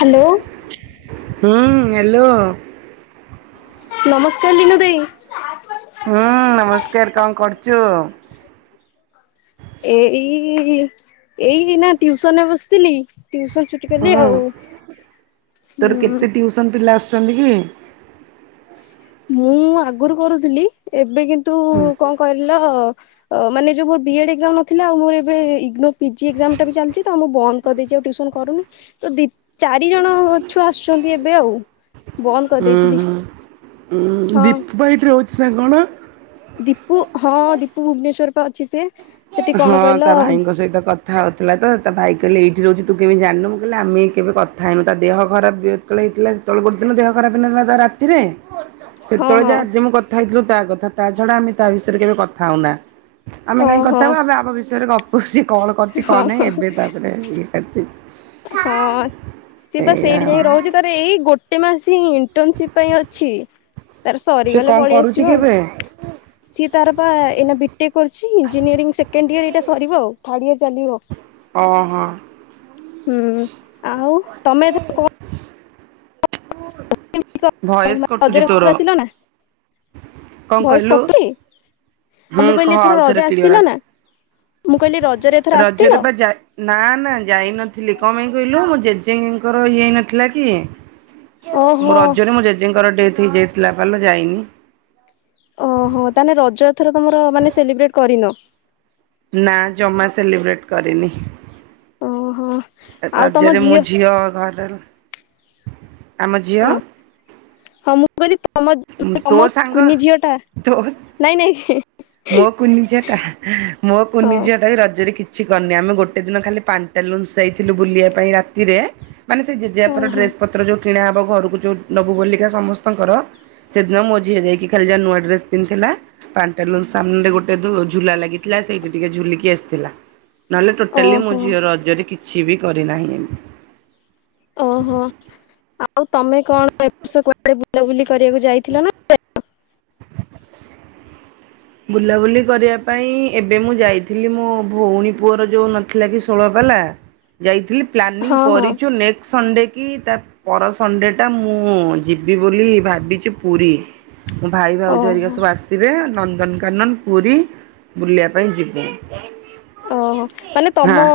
Hello. ହୁଁ hello. ନମସ୍କାର ଲିନୁ ଦେଇ। ହୁଁ ନମସ୍କାର କଣ କରୁଚୁ? ଏଇ ଏଇନା ଟିଉସନରେ ବସିଥିଲି। ଟିଉସନ୍ ଛୁଟି କଲି ହୁଁ ଆଉ ହୁଁ। ଅଛନ୍ତି କି? ମୁଁ ଆଗରୁ କରୁଥିଲି ଏବେ କିନ୍ତୁ କଣ କହିଲ ମାନେ ଯୋଉ ମୋର ବି ଏଗଜାମ୍ ନଥିଲା ଆଉ ମୋର ଏବେ ଇଗନୋ ପିଜି ଏଗଜାମ୍ ଟା ବି ଚାଲିଚି ତ ମୁଁ ବନ୍ଦ କରିଦେଇଛି ଆଉ ଟିଅସନ କରୁନି ତ ଦେଖି ଚାରି ଜଣ ଛୁଆ ଆସୁଛନ୍ତି ଏବେ ଆଉ ବନ୍ଦ କରିଦେଇଥିଲି। ହଁ ଦୀପଭାଇ ଏଠି ରହୁଛି ନା କଣ? ଦୀପୁ ହଁ ଦୀପୁ ଭୁବନେଶ୍ୱରରେ ପା ଅଛି ସିଏ। ହଁ ତା ଭାଇଙ୍କ ସହିତ କଥା ହଉଥିଲା ତ ତା ଭାଇ କହିଲେ ଏଇ ଯୋଉଥି ତୁ କିଣି ଜାଣିନୁ କଇଲେ ଆମେ କେବେ କଥାଇନୁ ତା ଦେହ ଖରାପ ଯେ -ଯେତେଳେ ହେଇଥିଲା ସେତେବେଳେ ଦିନ ଦେହ ଖରାପ ହେଇଥିଲା। ରାତିରେ। ସେତେବେଳେ ହଁ ଯା ଆଜି ମୁଁ କଥା ହେଇଥିଲୁ ତା କଥା ତା ଛଡା ଆମେ ତା ବିଷୟରେ କେବେ କଥା ହଉନା। ଆମେ ଓ କାହିଁକି ହଁ କଥା ହବୁ ଆବେ ଆମ ବିଷୟରେ ଗପୁ ଅଛି କଣ କରୁଛି କଣ ହଁ ନାହିଁ ଏବେ ତାପରେ ଏନ୍ତି ହଁ ସିଏ ବା ସେଇଠି ଆଉ। ଯାଇକ ରହୁଛି ତାର ଏଇ ଗୋଟେ ମାସ ଇଣ୍ଟର୍ନସିପ୍ ପାଇଁ ଅଛି। ତାର ସେ ସରିଗଲେ କଣ କରୁଛି ପଳେଇଆସିବ କି ଆଉ ଏବେ? ସିଏ ତାର ବା ଏଇନା ଛି ଇଞ୍ଜିନିୟରିଂ ସେକେଣ୍ଡ ଇୟର ଏଇଟା ସରିବ ଆଉ ଥାର୍ଡ ଇୟର ଚାଲିବ। ଓ ହୋ। ହୁଁ ଆଉ ତମେ ଏଥର କଣ ଭଏସ [unintelligible] କଟୁଛି ରଜରେ ତୋର ଆସିଲ ନା? କଣ ଭଏସ କହିଲୁ? କଟୁଚି ହୁଁ ମୁଁ କହିଲି କହ ଏଥର ଆଉଥରେ ରଜ ରେ କ୍ଲିୟର ଆସିଥିଲ ଆସ ନା? ମୁଁ କହିଲି ରଜରେ ଏଥର ଆସିଥିଲ? ରଜରେ ବା ଯାଇ ନା ନା ଯାଇ ନଥିଲି କ ପାଇଁ କହିଲୁ ମୁଁ ଯେ ଜେଜେଙ୍କର ଇଏ ହେ ନଥିଲା କି ଓହୋ ମୋ ରଜରେ ମୋ ଜେଜେଙ୍କର ଡେଥ ଥ ହେଇ ଯାଇଥିଲା ପଲୋ ଯାଇନି। ଓହୋ ତାହାଲେ ରଜ ଏଥର ତମର ମାନେ ସେଲିବ୍ରେଟ କରିନ? ନା ଜମା ସେଲିବ୍ରେଟ କରିନି। ଓହୋ। ଆଉ ତମ ରଜରେ ମୋ ଝିଅ ନୂଆ ଡ୍ରେସ ଆମ ଝିଅ ମୁ କଇଲି ତମ ତୋ ତମ ସାଙ୍ଗ କୁନି ଝିଅ ଟା ତୋ ନାଇଁ ନାଇଁ। ମୋ କୁନି ଝିଅ ଟା ମୋ ହଁ କୁନି ଝିଅ ଟା ବି ରଜରେ କିଛି କିଛି କରିନି ଆମେ ଗୋଟେ ଦିନ ଖାଲି ପାଣ୍ଟଆ ନୁଲ୍ସ ଯାଇଥିଲୁ ବୁଲିବା ପାଇଁ ରାତିରେ। ମାନେ ସେ ଜେଜେଆପର ଓହୋ ଡ୍ରେସ୍ ପତ୍ର ଯେଉଁ କିଣାହେବ ଘରକୁ ଯେଉଁ ନେବୁ ବୋଲିକା ସମସ୍ତଙ୍କର। ସେଦିନ ମୋ ଝିଅ ହେଇଯାଇକି ଖାଲି ଯା ନୂଆ ଡ୍ରେସ ପିନ୍ଧଥିଲା ପାଞ୍ଚ ସାମ୍ନାରେ ଗୋଟେ ଝୁ ଝୁଲା ଲାଗିଥିଲା ସେଇଠି ଟିକେ ଝୁଲିକି ଆସିଥିଲା। ନହେଲେ ଟୋଟାଲି ମୋ ଓହୋ ଝିଅର ରଜରେ କିଛି ବି କରିନାହିଁ ଏମିତି। ଓହୋ ଆଉ ତମେ କଣ ଏର୍ଷ କୁଆଡ ବୁଲାବୁଲି କରିବାକୁ ଯାଇଥିଲ ନା ଯାଇନ? ବୁଲାବୁଲି କରିବା ପାଇଁ ଏବେ ମୁଁ ଯାଇଥିଲି ମୋ ଭଉଣୀ ପୁଅର ଯେଉଁ ନଥିଲା କି ଷୋଳପାଲା ହେଲା ଯାଇଥିଲି ପ୍ଲାନିଂ ହଁ ହଁ କରିଚୁ ନେକ୍ସଟ ସଣ୍ଡେ କି ତା ପର ସଣ୍ଡେଟା ମୁଁ ଯିବି ବୋଲି ଭାବିଛି ପୁରୀ। ମୋ ଭାଇ ଭାଉଜରିକା ଓହୋ ସବୁ ଆସିବେ ନନ୍ଦନକାନନ, ପୁରୀ ବୁଲିବା ପାଇଁ ଯିବୁ। ଓହୋ ମାନେ ହଁ ତମ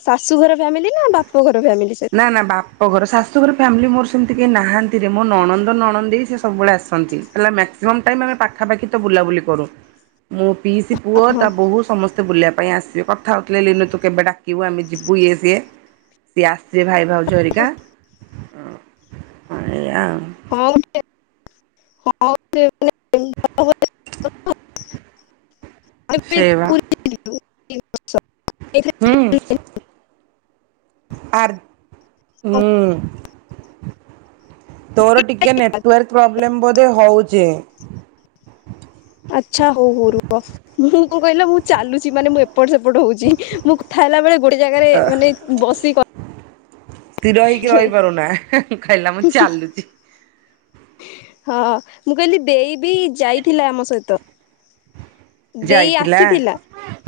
ଶାଶୁ ଘର ଫ୍ୟାମିଲି ନା ବାପ ଘର ଫ୍ୟାମିଲି? ସହିତ? ନା ନା ବାପ ଘର ଶାଶୁଘର ଫ୍ୟାମିଲି ମୋର ନାହାନ୍ତିରେ ମୋ ନଣନ୍ଦ ନଣନ୍ଦେଇ ସେ ସବୁବେଳେ ଆସନ୍ତି ହେଲା ମାକ୍ସିମମ୍ ଟାଇମ ପାଖାପାଖି ତ ବୁଲୁ ବୁଲାବୁଲି କରୁ। ମୋ ପିଇସି ପୁଅ ତା ବୋହୁ ସମସ୍ତେ ବୁଲିଆକୁ ଭାଇ ଆସିବେ କଥା ହଉଥିଲେ ଲିନୁ ତୁ କେବେ ଡାକିବୁ ଆମେ ଯିବୁ ଇଏ ସିଏ ଆସିବେ ଭାଇ ଭାଉଜହରିକା ହଁ ଏଇଁଆ ଆଉ। କଉଠି ଏବେ। [unintelligible] ଓଁ। [unintelligible] ସେଇବା। ହୁଁ ଆର ହୁଁ। ତୋର ଟିକେ ନେଟୱାର୍କ ପ୍ରୋବ୍ଲେମ୍ ବୋଧେ ହଉଚି। ଆଚ୍ଛା ହଉ ହଉ ରୁହ ମୁଁ କଣ କହିଲ ମୁଁ ଚାଲୁଛି ମାନେ ଏବେ ଏପଟ ସେପଟ ହେଉଛି ମୁଁ କଥାହେଲା ବେଳେ ଗୋଟେ ଜାଗାରେ ମାନେ ବସି କ ସ୍ତିର ହେଇକି ରହିପାରୁନା ହେଁ ହେଁ କହିଲା ମୁଁ ଚାଲୁଛି। ହଁ ମୁଁ କହିଲି ଦେଇ ବି ଯାଇଥିଲା ଆମ ସହିତ। ଦେଇ ଯାଇଥିଲା ଆସିଥିଲା।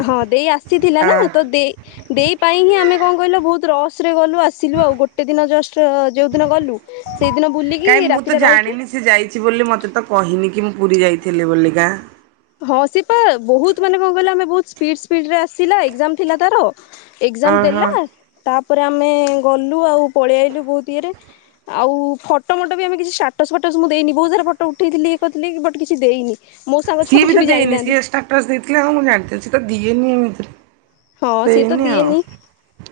ହଁ ଦେଇ ଆସିଥିଲା ନା ଆ ତ ଦେଇ ଦେଇ ପାଇଁ ହିଁ ଆମେ କଣ କହିଲ ବହୁତ ରସ ଗଲୁ ଆସିଲୁ ଆଉ ଗୋଟେ ଦିନ ଜଷ୍ଟ ଯୋଉ ଦିନ ଗଲୁ ସେଇଦିନ ବୁଲିକି କାଇଁ ମୁଁ ତ ରାତିରେ ରହିକି ଜାଣିନି ସେ ଯାଇଛି ବୋଲି ମତେ ତ କହିନି କି ମୁଁ ପୁରୀ ଯାଇଥିଲି ବୋଲିକା। ହଁ ସିଏପା ବହୁତ ମାନେ କଣ କହିଲ ଆମେ ବହୁ ସିର୍ପିଡ଼ସିର୍ପିଡ଼ ଆସିଲା ଏକ୍ଜାମ ଥିଲା ତାର। ଏକ୍ସଜାମ ଓହୋ ଦେଲା ତାପ ତାପରେ ଆମେ ଗଲୁ ଆଉ ପଳେଇ ଆଇଲୁ ବହୁତ ଇଏରେ ଆଉ ଫଟୋ ମୋଟ ବି ଆମେ କିଛି ଷ୍ଟାଟସ ଫାଟସ ମୁଁ ଦେଇନି ବହୁତ ସାରା ଫଟୋ ଉଠେଇଥିଲି ଇଏ କରିଥିଲି ବଟ କିଛି ଦେଇନି। ମୁ ସିଏ ବିି ତ ଦେଇନି ସିଏ ସ୍ଟାଟସ ଦେଇଥିଲେ ହଁ ମୁଁ ଜାଣିଥାନ୍ତି ସେ ତ ଦିଏନୀ ଏମିତିରେ। ହଁ ସିଏ ତ ଦେଇନି ଆଉ। ଦିଏନି,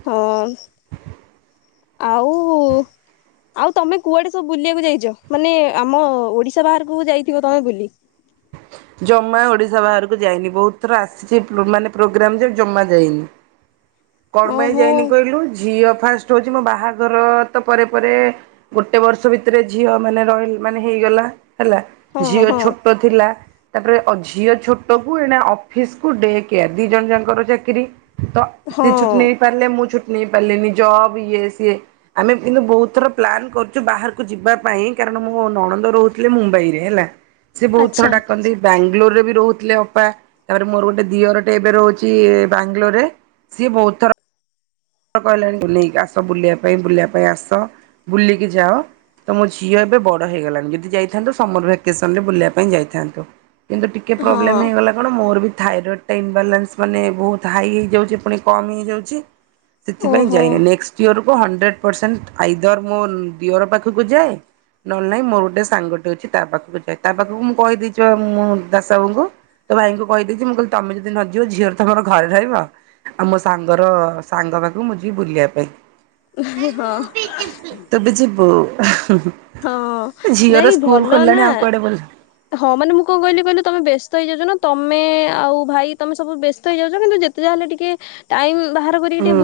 ହଁ। ଆଉ-ଉ ଆଉ ତମେ କୁଆଡେ ସବୁ ବୁଲିବାକୁ ଯାଇଚ? ମାନେ ଆମ ଓଡିଶା ବାହାରକୁ ଯାଇଥିବ ତମେ ବୁଲି। ହଁ ଜମା ଓଡିଶା ବାହାରକୁ ଯାଇନି। ବହୁତ ଥର ଆସିଛି ମାନେ ପ୍ରୋଗ୍ରାମ ଯେ, ଜମା ଯାଇନି। ହଁ କଣପାଇଁ ଯାଇନି କହିଲୁ? ଝିଅ ଫାଷ୍ଟ ହଉଛି। ମୋ ବାହାଘର ତ ପରେପରେ ଗୋଟେ ବର୍ଷ ଭିତରେ ଝିଅ ମାନେ ରହିଲ ମାନେ ହେଇ ଗଲା ହେଲା, ହଁ ଝିଅ ହଁ ଛୋଟ ଥିଲା। ତାପରେ, ଝିଅ ଛୋଟ କୁ ଏଣେ ଅଫିସକୁ ଡେ କେୟାର ଦି ଜଣ ଯାଙ୍କର ଚାକିରି ତ ସେ ହଁ ଛୁଟି ନେଇ ପାରିଲଲେ। ମୁଁ ଛୁଟି ନେଇଁ ପାରିଲେନି। ଜବ ଇଏ ସିଏ, ଆମେ କିନ୍ତୁ ବହୁତ ଥର ପ୍ଲାନ୍ କରୁଛୁ, ବାହାରକୁ ଯିବା ପାଇଁ କା ମୋ ନଣନ୍ଦ ରହୁଥିଲେ ମୁମ୍ବାଇ ରେ ହେଲା। ସେ ବହୁତ ଥର ଆଚ୍ଛା ଡାକ ବାଙ୍ଗଲୋରରେ ରେ ବି ରହୁଥିଲେ ଅପା। ତାପରେ ମୋର ଗୋଟେ ଦିଅରଟେ, ଏବେ ରହୁଛି ବାଙ୍ଗଲୋରରେ। ସିଏ ବହୁତ ଥର ହଁ, କହିଲାଣି ନେଇକି ଆସ ବୁଲିବା ପାଇଁ। ବୁଲିବା ପାଇଁ ଆସ ବୁଲିକି ଯାଅ। ତ ମୋ ଝିଅ ଏବେ ବଡ ହେଇଗଲାଣି। ଯଦି ଯାଇଥାନ୍ତୁ ସମର ଭ୍ୟାକେସନ ରେ ବୁଲିବା ପାଇଁ ଯାଇଥାନ୍ତୁ। ହେଲେ କିନ୍ତୁ, ଟିକେ ହଁ ପ୍ରୋବ୍ଲେମେ ହେଇଗଲା କଣ? ମୋରବି ଥାଇରଏଡ଼୍ଟା ଇନବାଲାନ୍ସ! ମାନେ ବହୁତ ହାଇ ହେଇ ଯାଉଛି ପୁଣି କମ୍ ହେଇଯାଉଛି। ସେଥିପାଇଁ ଓହୋ ଯାଇନି। ନେକଷ୍ଟଇୟର କୁ ହଣ୍ଡ୍ରେଡ଼ ପରସେଣ୍ଟ ଆଇଦର ମୋ ଦିୟର ପାଖକୁ ଯାଏ। ନହେଲେ ନାଇଁ, ମୋର ଗୋଟେ ସାଙ୍ଗଟେ ଅଛି ତା ପାଖକୁ ଯାଏ। ତା ପାଖକୁ ମୁଁ କହିଦେଇଚି, ବା ମୁଁ ଦାସ ବାବୁଙ୍କୁ ତ ଭାଇଙ୍କୁ କହିଦେଇଛି ମୁଁ କହିଲି ତମେ ଯଦି ନଯିବ। ଝିଅର ତମର ଘରେ ରହିବ। ଆଉ ମୋ ସାଙ୍ଗର ଅ ସାଙ୍ଗ ବାଘ ମୁଁ ଯିବି ଭୁଲିବା ପାଇଁ। ହଁ ତୁ ବି ଯିବୁ। ହଁ ଝିଅର ନାଇଁ ସ୍କୁଲ ଭଲ ଖୋଲିଲାଣି ନାଁ। ଆଉ କୁଆଡେ ବୁଲ ହଁ, ମାନେ ମୁଁ କଣ କହିଲି କହିଲ? ତମେ ବ୍ୟସ୍ତ ହେଇଯାଉଛ ନାଁ! ତମେ ଆଉ ଭାଇ ତମେ ସବୁ ବ୍ୟସ୍ତ ହେଇଯାଉଛ। ଯେତେ ଯାହା ହେଲେ ଟିକେ ଟାଇମ୍ ହୁଁ,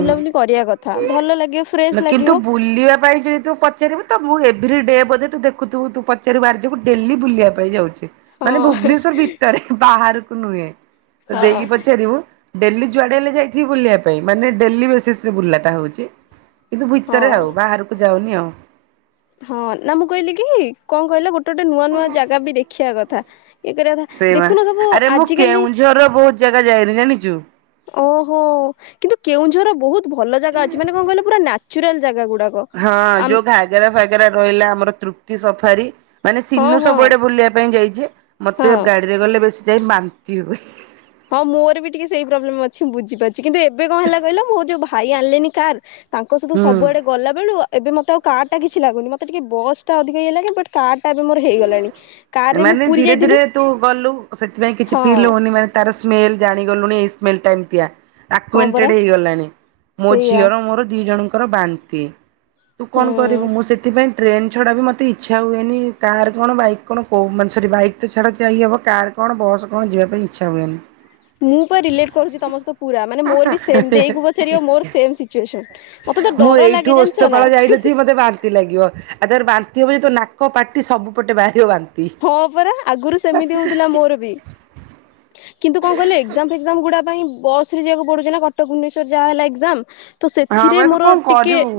ଲାଗିବ ଫ୍ରେଶ କିନ୍ତୁ ଲାଗିବ ବୁଲିବା ପାଇଁ ଯେହେତୁ ପଚାରିବୁ, ତ ମୁଁ, ଏଭିର୍ରୀଡେ ବଧେ ତୁ ଦେଖୁଥୁବୁ ତୁ ପଚାରିିବୁ ଆର୍ଜୁକୁ ଡେଲି ବୁଲିବା ପାଇଁ ଯାଉଛି। ହଁ ମାନେ ଭୁବନେଶ୍ୱର ଭିତରେ ବାହାରକୁ ନୁହେଁ। ତୋ ହଁ ଦେଇକି ପଚାରିବୁ। ଡେଲି ଯୁଆଡେ ହେଲେ ଯାଇଥିବି ବୁଲିବା ପାଇଁ ମାନେ ଡେଲି ବେସିସ୍ ରେ ବୁଲାଟା ହଉଛି। କିନ୍ତୁ, ଭିତରେ ହଁ ଆଉ ବାହାରକୁ ଯାଉନି ଆଉ। ହଁ ନା ମୁଁ କହିଲି କି କଣ କହିଲ, ଗୋଟେ ଗୋଟେ ନୁଆଁ ନୁଆଁ ଜାଗା ବି ଦେଖିଆ କଥା। ଇଏ କରିବାଥା ସେ ମା ଦେଖୁନ ସବୁ ଆରେ ମୁଁ ଆଜିକାଲି କେଉଁଝରର ବହୁତ ଜାଗା ଯାଇନି ଜାଣିଛୁ ଓହୋ! କିନ୍ତୁ କେଉଁଝର ବହୁତ ଭଲ ଜାଗା ଅଛି। ମାନେ କଣ କହିଲ ପୁରା ନାଚୁରାଲ ଜାଗା ଗୁ ହଁ ଯୋଉ ଘାଗେରା ଫାଗେରା ରହିଲା। ଆମର ତୃପ୍ତି ସଫାରି ମାନେ ହଁ ସିନୁ ହଁ ସବୁଆଡେ ବୁଲିବା ପାଇଁ ଯାଇଛି। ହଁ ମତେ ଗାଡିରେ ଗଲେ ବେଶୀ ଟାଇମ୍ ବାନ୍ତି ହୁଏ। ହଁ ମୋର ବି ଟିକେ ସେଇ ପ୍ରୋବ୍ଲେମ ଅଛି। ମୁଁ ବୁଝିପାରୁଚଛି କିନ୍ତୁ ଏବେ କଣ ହେଲା କହିଲ, ମୋ ଯୋଉ ଭାଇ ଆଣିଲେନି କାର! ତାଙ୍କ ସହିତ ହୁଁ। ସବୁଆଡେ ଗଲା ବେଳୁ ଏବେ ମତେ ଆଉ କାର୍ ଟା କିଛି ଲାଗୁନି। ମତେ ଟିକେ ବସ୍ ଟା ଅଧିକ ଇ ଲାଗେ ବଟ୍ କାର୍ ଟା ଏବେ ମୋର ହେଇଗଲାଣି କାର୍ ରେ ମୁଁ ମାନେ ପୁରୀ ଧୀରେ ଧୀରେ ଯାଇଥିଲୁ ତୁ ଗଲୁ ସେଥିପାଇଁ କିଛି ହଁ ଫିଲ୍ ହଉନି ମାନେ ତାର ସ୍ମେଲ ଜାଣିଗଲୁଣି ଏ ସ୍ମେଲ ଟା ଏମିତିଆ। ହଁ ପରା ଆକୁଏଣ୍ଟେଡ଼ ହେଇଗଲାଣି। ମୋ ସେଇଆ ଝିଅର ମୋର ଦି ଜଣଙ୍କ ଙ୍କର ବାନ୍ତି। ତୁ କଣ ହୁଁ କରିବୁ ମୁଁ ସେଥିପାଇଁ ଟ୍ରେନ ଛଡା ବି ମୋତେ ଇଚ୍ଛା ହୁଏନି କାର୍ କଣ, ବାଇକ୍ କଣ, କଉ ସରି ବାଇକ୍ ତ ଛାଡ ଜା ଇଏ ହବ କାର୍ କଣ, ବସ୍ କଣ, ଯିବା ପାଇଁ ଇଚ୍ଛା ହୁଏନି। ମୁଁ ପା ରିଲେଟ କରୁଛି ତମସହିତ ପୁରା, ମାନେ ମୋର ବି ସେମ୍ ଦେଇକୁ ପଚାରିବ, ମୋର ସେମ୍ ସିଚୁଏସନ। କେତେ ତ ମୁଁ ଡର ଲାଗେ! ଜାଣିଛ ନା ଇଅ, ଆଉ ତାର ବାନ୍ତିି ହବ ତ ନାକ ପାଟି ସବୁପଟେ ବାହାରିବ ବାନ୍ତ ହଁ ପରା ଆଗରୁ ସେମିତି ହଉଥିଲା ମୋର ବି। କିନ୍ତୁ କଣ କହିଲ, ଏକ୍ଜାମ ଫେକ୍ଜାମ ଗୁଡା ପାଇଁ ବସ ରେ ଯିବାକୁ ପଡୁଚି ନା କଟକ ଭୁବନେଶ୍ୱର ଯାହା ହେଲା ଏକ୍ଜାମ। ତ ହଁ ସେଥିରେ ବା ତୁ ମୋର କଣ ଟିକେ, କରିବୁ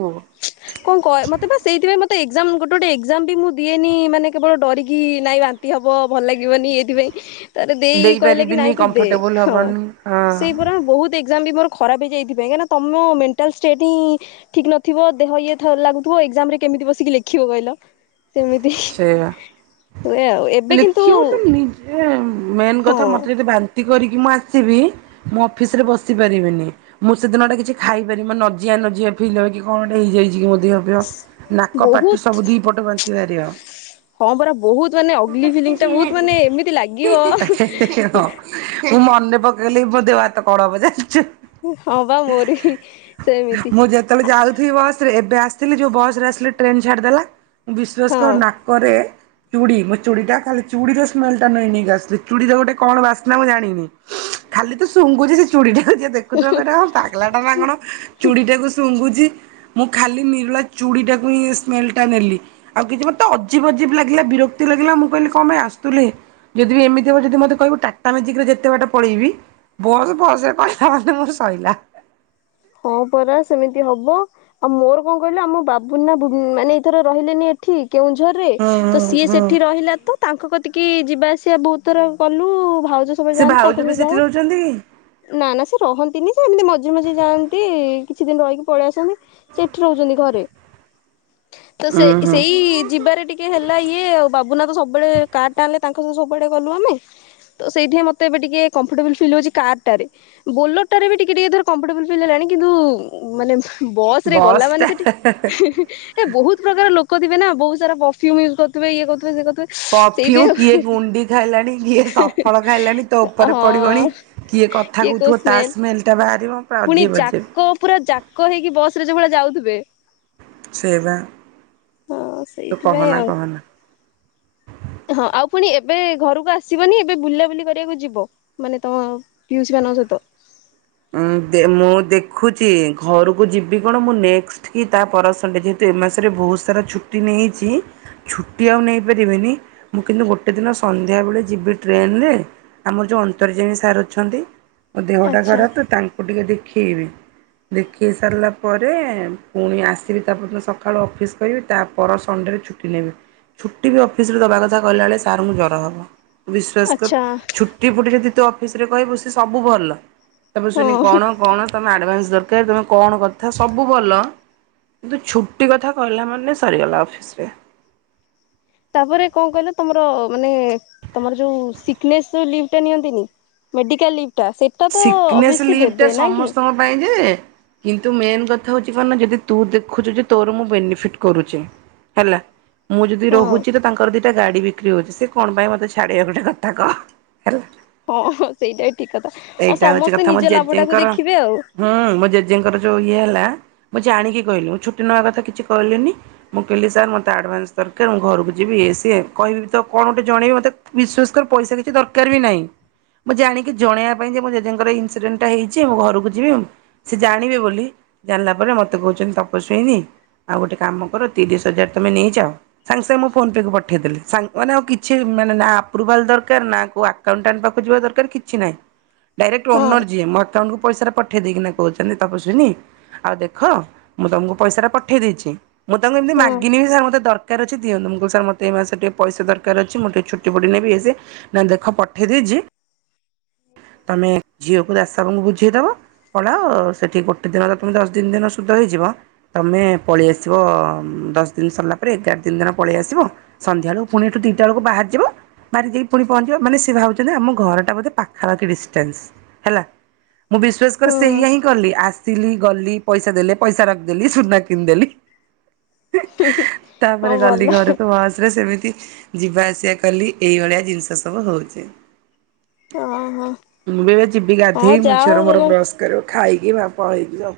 କଣ କହ! ମତେ ବା ସେଇଥିପାଇଁ ମତେ ଏକ୍ଜାମ ମ ଗୋଟେ ଗୋଟେ ଏକ୍ଜାମ ବି ମୁଁ ଦଏନି ମାନେ କେବଳ ଡିରିକି। କି ନାଇଁ ବାନ୍ତି ହବ। ଭଲ ଲାଗିବନି ଏଇଥିପାଇଁ। ତାପରେ ଦେଇ କହିଲା କି ଦେଇପାରିବିନି ନାଇଁ ତୁ ଦେ କମ୍ଫର୍ଟେବୁଲ୍ ହଁ ହବନି ହଁ। ସେଇପରା ବହୁତ ଏ ବି ମୋର ଖରାପ ହେଇଯାଇଥିବ କାଇଁନା ତମ ମେଟାଲ୍ ଷ୍ଟେଟ ହିଁ ଠିକ ନ ଥିବ ଦେହ ଇଏ ଲାଗୁଥିବ ଏଗଜାମ ରେ କେମିତି ବସିକି ଲେଖିବ କହିଲ କେମିତି ଲେଖିବ ତ ନିଜେ ମେନ୍ ହଁ କଥା ମତେ ଯଦି ବାନ୍ତି କରିକି ମୁଁ ଆସିବି ମୁଁ ଅଫିସ ରେ ବସି ପାରିବିନି। ମୁଁ ସେଦିନ ଟା କିଛି ଖାଇପାରିବି ମାନେ ନଜିଆ ଜିଅ ଫିଲ୍ ହୁଏ। କି କଣେ ହେଇଯାଇଛି। କି ମୋ ଦେହ ଫେହ ନାକ ପାଟି ବହୁତ ସବୁ ଦି ପଟେ ବାନ୍ତି ବାହାରିବ। ହଁ ପରା ବହୁତ ମାନେ ଅଗଲି ଫିଲଙ୍ଗ ଟା ବହୁତ ମାନେ ଏମିତି ଲାଗିବ ମୁଁ ମନେ ପକେଇଲି ମୋ ଦେହ ହାତ କଣ ହବ ଜାଣିଛୁ ହଁ ବା ମୋର ବି ସେମିତି ମୁଁ ଯେତେବେଳେ ଯାଉଥିବି ବସ ରେ ଏବେ ଆସିଥିଲି ଯୋଉଁ ବସ ରେ ଆସିଲି ଟ୍ରେନ ଛାଡିଦେଲା ନାକ ହଁ। ନାକରେ ଚୁଡି ମୋ ଚୁଡି ଟା ଖାଲି ଚୁଡିର ସ୍ମେଲ ଟା [unintelligible] ଚୁଡି ଗୋଟେ କଣ ବାସନା ମୁଁ ଜାଣିନି। ଖାଲି ତ ଶୁଗୁଁଛି ସେ ଚୁଡ଼ିଟା ଯିଏ ଦେଖୁଥିବ କହିବ ପାଗଲାଟା ନା କଣ ଚୁଡ଼ିଟାକୁ ଶୁଘୁଛି ମୁଁ ଖାଲି ନିରଳା ଚୁଡ଼ିଟାକୁ ହିଁ ସ୍ମେଲ ଟା ନେଲି ଆଉ କିଛି ମୋତେ ଅଜିବି ଅଜିବି ଲାଗିଲା ବିରକ୍ତି ଲାଗିଲା। ମୁଁ କହିଲି କଣ ପାଇଁ ଆସୁଥିଲି ଯଦି ବି ଏମିତି ହେବ ଯଦି ମତେ କହିବ ଟାଟା ମେଜିକରେ ଯେତେ ବାଟ ପଳେଇବି ବସ୍ ଫସ ରେ କହିଲା ମାନେ ମୋର ସଇଲା। ହଁ ପରା ସେମିତି ହବ ଆଉ ମୋର କଣ କହିଲ ଆମ ବାବୁ ନା ମାନେ ଏଇଥର ରହିଲେନି ଏଠି କେଉଁଝରରେ ହୁଁ ତ ସିଏ ହୁଁ ହୁଁ। ସେଠି ରହିଲା ତ ତାଙ୍କ କତିକି ଯିବା ଆସିବା ବହୁତ ଥର କଲୁ ଭାଉଜ ସବୁବେଳେ ସେ ଯାଆନ୍ତି। ଭାଉଜ ତାଙ୍କ ବି ସବୁ ଯାଉଁ ସେଠି ରହୁଛନ୍ତି କି? ନା ନା ସେ ରହନ୍ତିନି ସେ ଏମିତି ମଝିରେ ମଝିରେ ଯାଆନ୍ତି କିଛି ଦିନ ରହିକି ପଳେଇ ଆସନ୍ତି। ସେ ଏଠି ରହୁଛନ୍ତି ଘରେ ତ ସେ ଉୁଁ ହୁଁ ସେଇ ଯିବାରେ ଟିକେ ହେଲା ଇଏ ଆଉ ବାବୁ ଭୁବୁନା ତ ସବୁବେଳେ କାର୍ ଟା ଆଣିଲେ। ତାଙ୍କ ସହିତ ସବୁବେଳେ ଗଲୁ ଆମେ। ତ ସେଇଠି ମତେ ଏବେ ଟିକେ କମ୍ଫର୍ଟବୁଲ ଫିଲ୍ ହଉଛି। କାର ଟା ରେ ବୋଲର ଟାରେ ବି ଟିକେ ଟିକେ ଧର କମ୍ଫଟେବୁଲ ପିଲାଣି କିନ୍ତୁ ମାନେ ବସ ରେ ଗଲା ବସ୍ ମାନେ ଟା ସେଠି ହେଁ ହେଁ ବହୁତ ପ୍ରକାର ଲୋକ ଥିବେ ନା ବହୁତ ସାରା ପରଫ୍ୟୁ ୟୁଜ କରୁିଥିବେ ଇଏ କରୁ ଥିବେ ସେ ପରଫ୍ୟୁମ କିଏ ଗୁଣ୍ଡି ଖାଇଲାଣି କିଏ ସଫଳ ଖାଇଲାଣି ତୋ ଉପରେ ପଡିବଣି ହଁ କିଏ କିଏ କଥା କୋଉ କହୁଥିବ ତା ସ୍ମେଲ ସ୍ମେଲଟା ବାହାରିବ। ପୁରା ପୁଣି ଅଜୀବ ଅଜୀବ ଯାକ ପୁରା ଯାକ ହେଇକି ବସରେ ଯୋଉଁ ଭଳିଆ ଯାଉଥିବେ ସେଇବା ହଁ ତୁ ସେଇଥିପାଇଁ କହନା ଆଉ। କହନା ହଁ ଆଉ ପୁଣି ଏ ଏବେ ଘରକୁ ଆସିବନି ଏବେ ବୁଲା ବୁଲି କରିବାକୁ ଯିବ ମାନେ ତମ ପିୟୁସି ମାନଙ୍କ ସହିତ ଉଁ ଦେ ମୁଁ ଦେଖୁଛି ଘରକୁ ଯିବି କଣ ମୁଁ ନେଷ୍ଟ କି ତା ପର ସନ ଡେ ଯେହେତୁ ଏ ମାସରେ ବହୁତସାରା ଛୁଟି ନେଇଛି। ଛୁଟି ଆଉ ନେଇପାରିବିନି। ମୁଁ କିନ୍ତୁ ଗୋଟେ ଦିନ ସନ୍ଧ୍ୟାବେଳେ ଯିବି ଟ୍ରେନରେ ଆମର ଯେଉଁ ଅନ୍ତର୍ଜଣୀ ସାର୍ ଅଛନ୍ତି। ମୋ ଦେହଟା ଆଚ୍ଛା ଖରାପ ମୁଁ ଟିକେ ଦେଖେଇବି ଦେଖେଇ ସାରିଲା ପରେ ପୁଣି ଆସିବି ତାପର ଦିନ ସକାଳୁ ଅଫିସ କରିବି ତାପର ସନ ଛୁଟି ନେବି ଛୁଟି ବି ଅଫିସରେ ଦବା କଥା କିହିଲା ବେଳେ ସାରଙ୍କୁ ଜ୍ୱର ହବ। ବିଶ୍ୱାସ କର ଆଚ୍ଛା ଛୁଟି ଫୁଟି ଯଦି ତୁ ଅଫିସ ରେ କହିବୁ ସେ ସବୁ ଭଲ। ତାମର ଶୁନି ହଁ କଣ କଣ ତମେ ଆଡ଼ଭାନ୍ସ ଦରକାର ତମେ କଣ କଥା ସବୁ ଭଲ କିନ୍ତୁ ଛୁଟି କଥା କହିଲା ମାନେ ସରିଗଲା ଅଫିସରେ। ତାପରେ କଣ କହିଲ ତମର ମାନେ ତମର ଯୋଉଁ ସିକନେସର ଲିଭଟା ନିଅନ୍ତିନି? Medical leave. ଟା ସେଟା ତ ସିକନେସ୍ ଅଭିଅସଲି ଲିଭଟା ଦେବେ ନା କି ସମସ୍ତଙ୍କ ପାଇଁ ଯେ କିନ୍ତୁ ମେନ୍ କଥା ହଉଛି କଣନା ଯଦି ତୁ ଦେଖୁଛୁ ଯେ ତୋର ମୁଁ ବେନିଫିଟ୍ କରୁଛି। ହେଲା। ମୁଁ ଯଦି ହଁ ରହୁଛି ତ ତାଙ୍କର ଦିଟା ଗାଡି ବିକ୍ରି ହଉଛି ସେ କଣ ପାଇଁ ମତେ ଛାଡିବେ ଗୋଟେ କଥା କହ ହେଲା। ହଁ, ହଁ ସେଇଟା ଠିକ କଥା ଆଉ ଏଇଟା ହଉଛି ସମସ୍ତେ କଥା ମୋ ନିଜ ଲାଭ ଟାକୁ ଜେଜେଙ୍କର ଦେଖିବେ ଆଉ ହୁଁ ମୋ ଜେଜେଙ୍କର ଯୋଉ ଇଏ ହେଲା ମୁଁ ଜାଣିକି କହିଲି ମୁଁ ଛୁଟି ନେବା କଥା କିଛି କହିଲିନି ମୁଁ କହିଲି ସାର୍ ମତେ ଆଡଭାନ୍ସ ଦରକାର ମୁଁ ଘରକୁ ଯିବି। କିଏ ସିଏ କହିବି ତ କଣ ଗୋଟେ ଜଣେଇବି ମତେ ବିଶ୍ଵାସ କରି ପଇସା କିଛି ଦରକାର ବି ନାହିଁ। ମୁଁ ଜାଣିକି ଜଣେଇଆକୁ ପାଇଁ ଯେ ମୋ ଜେଜେଙ୍କର ଇନସିଡେଣ୍ଟଟା ହେଇଚି ମୁଁ ଘରକୁ ଯିବି, ସେ ଜାଣିବେ ବୋଲି ଜାଣିଲା ପରେ ମୋତେ କହୁଚି ତପସ୍ୱିନୀ ଆଉ ଗୋଟେ କାମ କର ତିରିଶ ହଜାର ତମେ ନେଇଯାଅ, ସାଙ୍ଗେ ସାଙ୍ଗେ ମୋ ଫୋନ ପେ କୁ ପଠେଇଦେଲେ। ସାଙ୍ଗ ମାନେ ଆଉ କିଛି ମାନେ ନା ଆପ୍ରୁଭାଲ ଦରକାର ନା କୋଉ ଆକାଉଣ୍ଟାଣ୍ଟ ପାଖକୁ ଯିବା ଦରକାର କିଛି ନାହିଁ। ଡାଇରେକ୍ଟ ହଁ ଓନର ଯିଏ ମୋ ଆକାଉଣ୍ଟକୁ ପଇସାରା ପଠେଇ ଦେଇକିନା କହୁଛନ୍ତି ତପଶୁନି ଆଉ ଦେଖ ମୁଁ ତମକୁ ପଇସାରା ପଠେଇ ଦେଇଛି। ମୁଁ ତାଙ୍କୁ ଏମତି ହଁ ମାଗିନି ବି ସାର୍ ମତେ ଦର ଦରକାର ଅଛି ଦିଅନ୍ତୁ। ମୁଁ କହିଲ ସାର୍ ମୋତେ ଏଇ ମାସରେ ଟିକେ ପଇସା ଦରକାର ଅଛି ମୁଁ ଟିକେ ଛୁଟି ଫୁଟି ନେବି ଇଏ ସିଏ, ନା ଦେଖ ପଠେଇ ଦେଇଛି ହୁଁ। ତମେ ଝିଅକୁ ଦାଶବାବୁଙ୍କୁ ବୁଝେଇଦବ ପଳାଅ ସେଠି ଗୋଟେ ଦିନ ତ ତମେ ଦଶ ଦିନି ଦିନ ଶୁଦ୍ଧ ହେଇଯିବ, ତମେ ପଳେଇ ଆସିବ ଦଶ ଦିନ ସରିଲା ପରେ ଏଗାର ଦିନ ଦିନ ପଳେଇ ଆସିବ। ସନ୍ଧ୍ୟାବେଳକୁ ପୁଣି ଏଠୁ ଦିଟା ବେଳକୁ ବାହାରିଯିବ। ବାହାରି ଯାଇକି ପୁଣି ପହଞ୍ଚିବ ମାନେ ସେ ଭାବଛନ୍ତି ଆମ ଘରଟା ବୋଧେ ପାଖ ଖା କି ଡିଷ୍ଟାନ୍ସ ହେଲା ମୁଁ ବିଶ୍ଵାସ କର ହୁଁ ସେୟା ହିଁ କଲି ଆସିଲି ଗଲି ପଇସା ଦେଲେ ପଇସା ରଖିଦେଲି ସୁନା କିଣିଦେଲି। ହଁ ତାପରେ ଗଲି ଭଲ ଘରକୁ ବସରେ ସେମିତି ଯିବା ଆସିବା କଲି ଏଇଭଳିଆ ଜିନିଷ ସବୁ ହଉଛି। ହଁ ହଁ ମୁଁ ବି ଏବେ ଯିବି ହଁ ଗାଧେଇ ମୋ ଯାହା ହଉ ଝିଅର ମୋର ତମେ ବ୍ରସ କରିବୁ, ଖାଇକି କି ବାପ ହେଇଚି ଲୋ।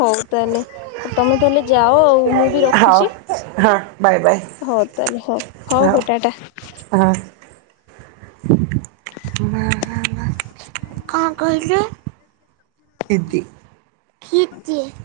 ହଉ ତାହେଲେ ଆଉ ତମେ ତାହେଲେ ଯାଅ ଆଉ ମୁଁ ବି ହଉ ରଖୁଛି। ହଁ ହଁ ବାଏ ବାଏ ହଉ ତାହେଲେ ହଉ ହଉ ଟା ହଁ ଟା। କଣ କହିଲେ? [unintelligible]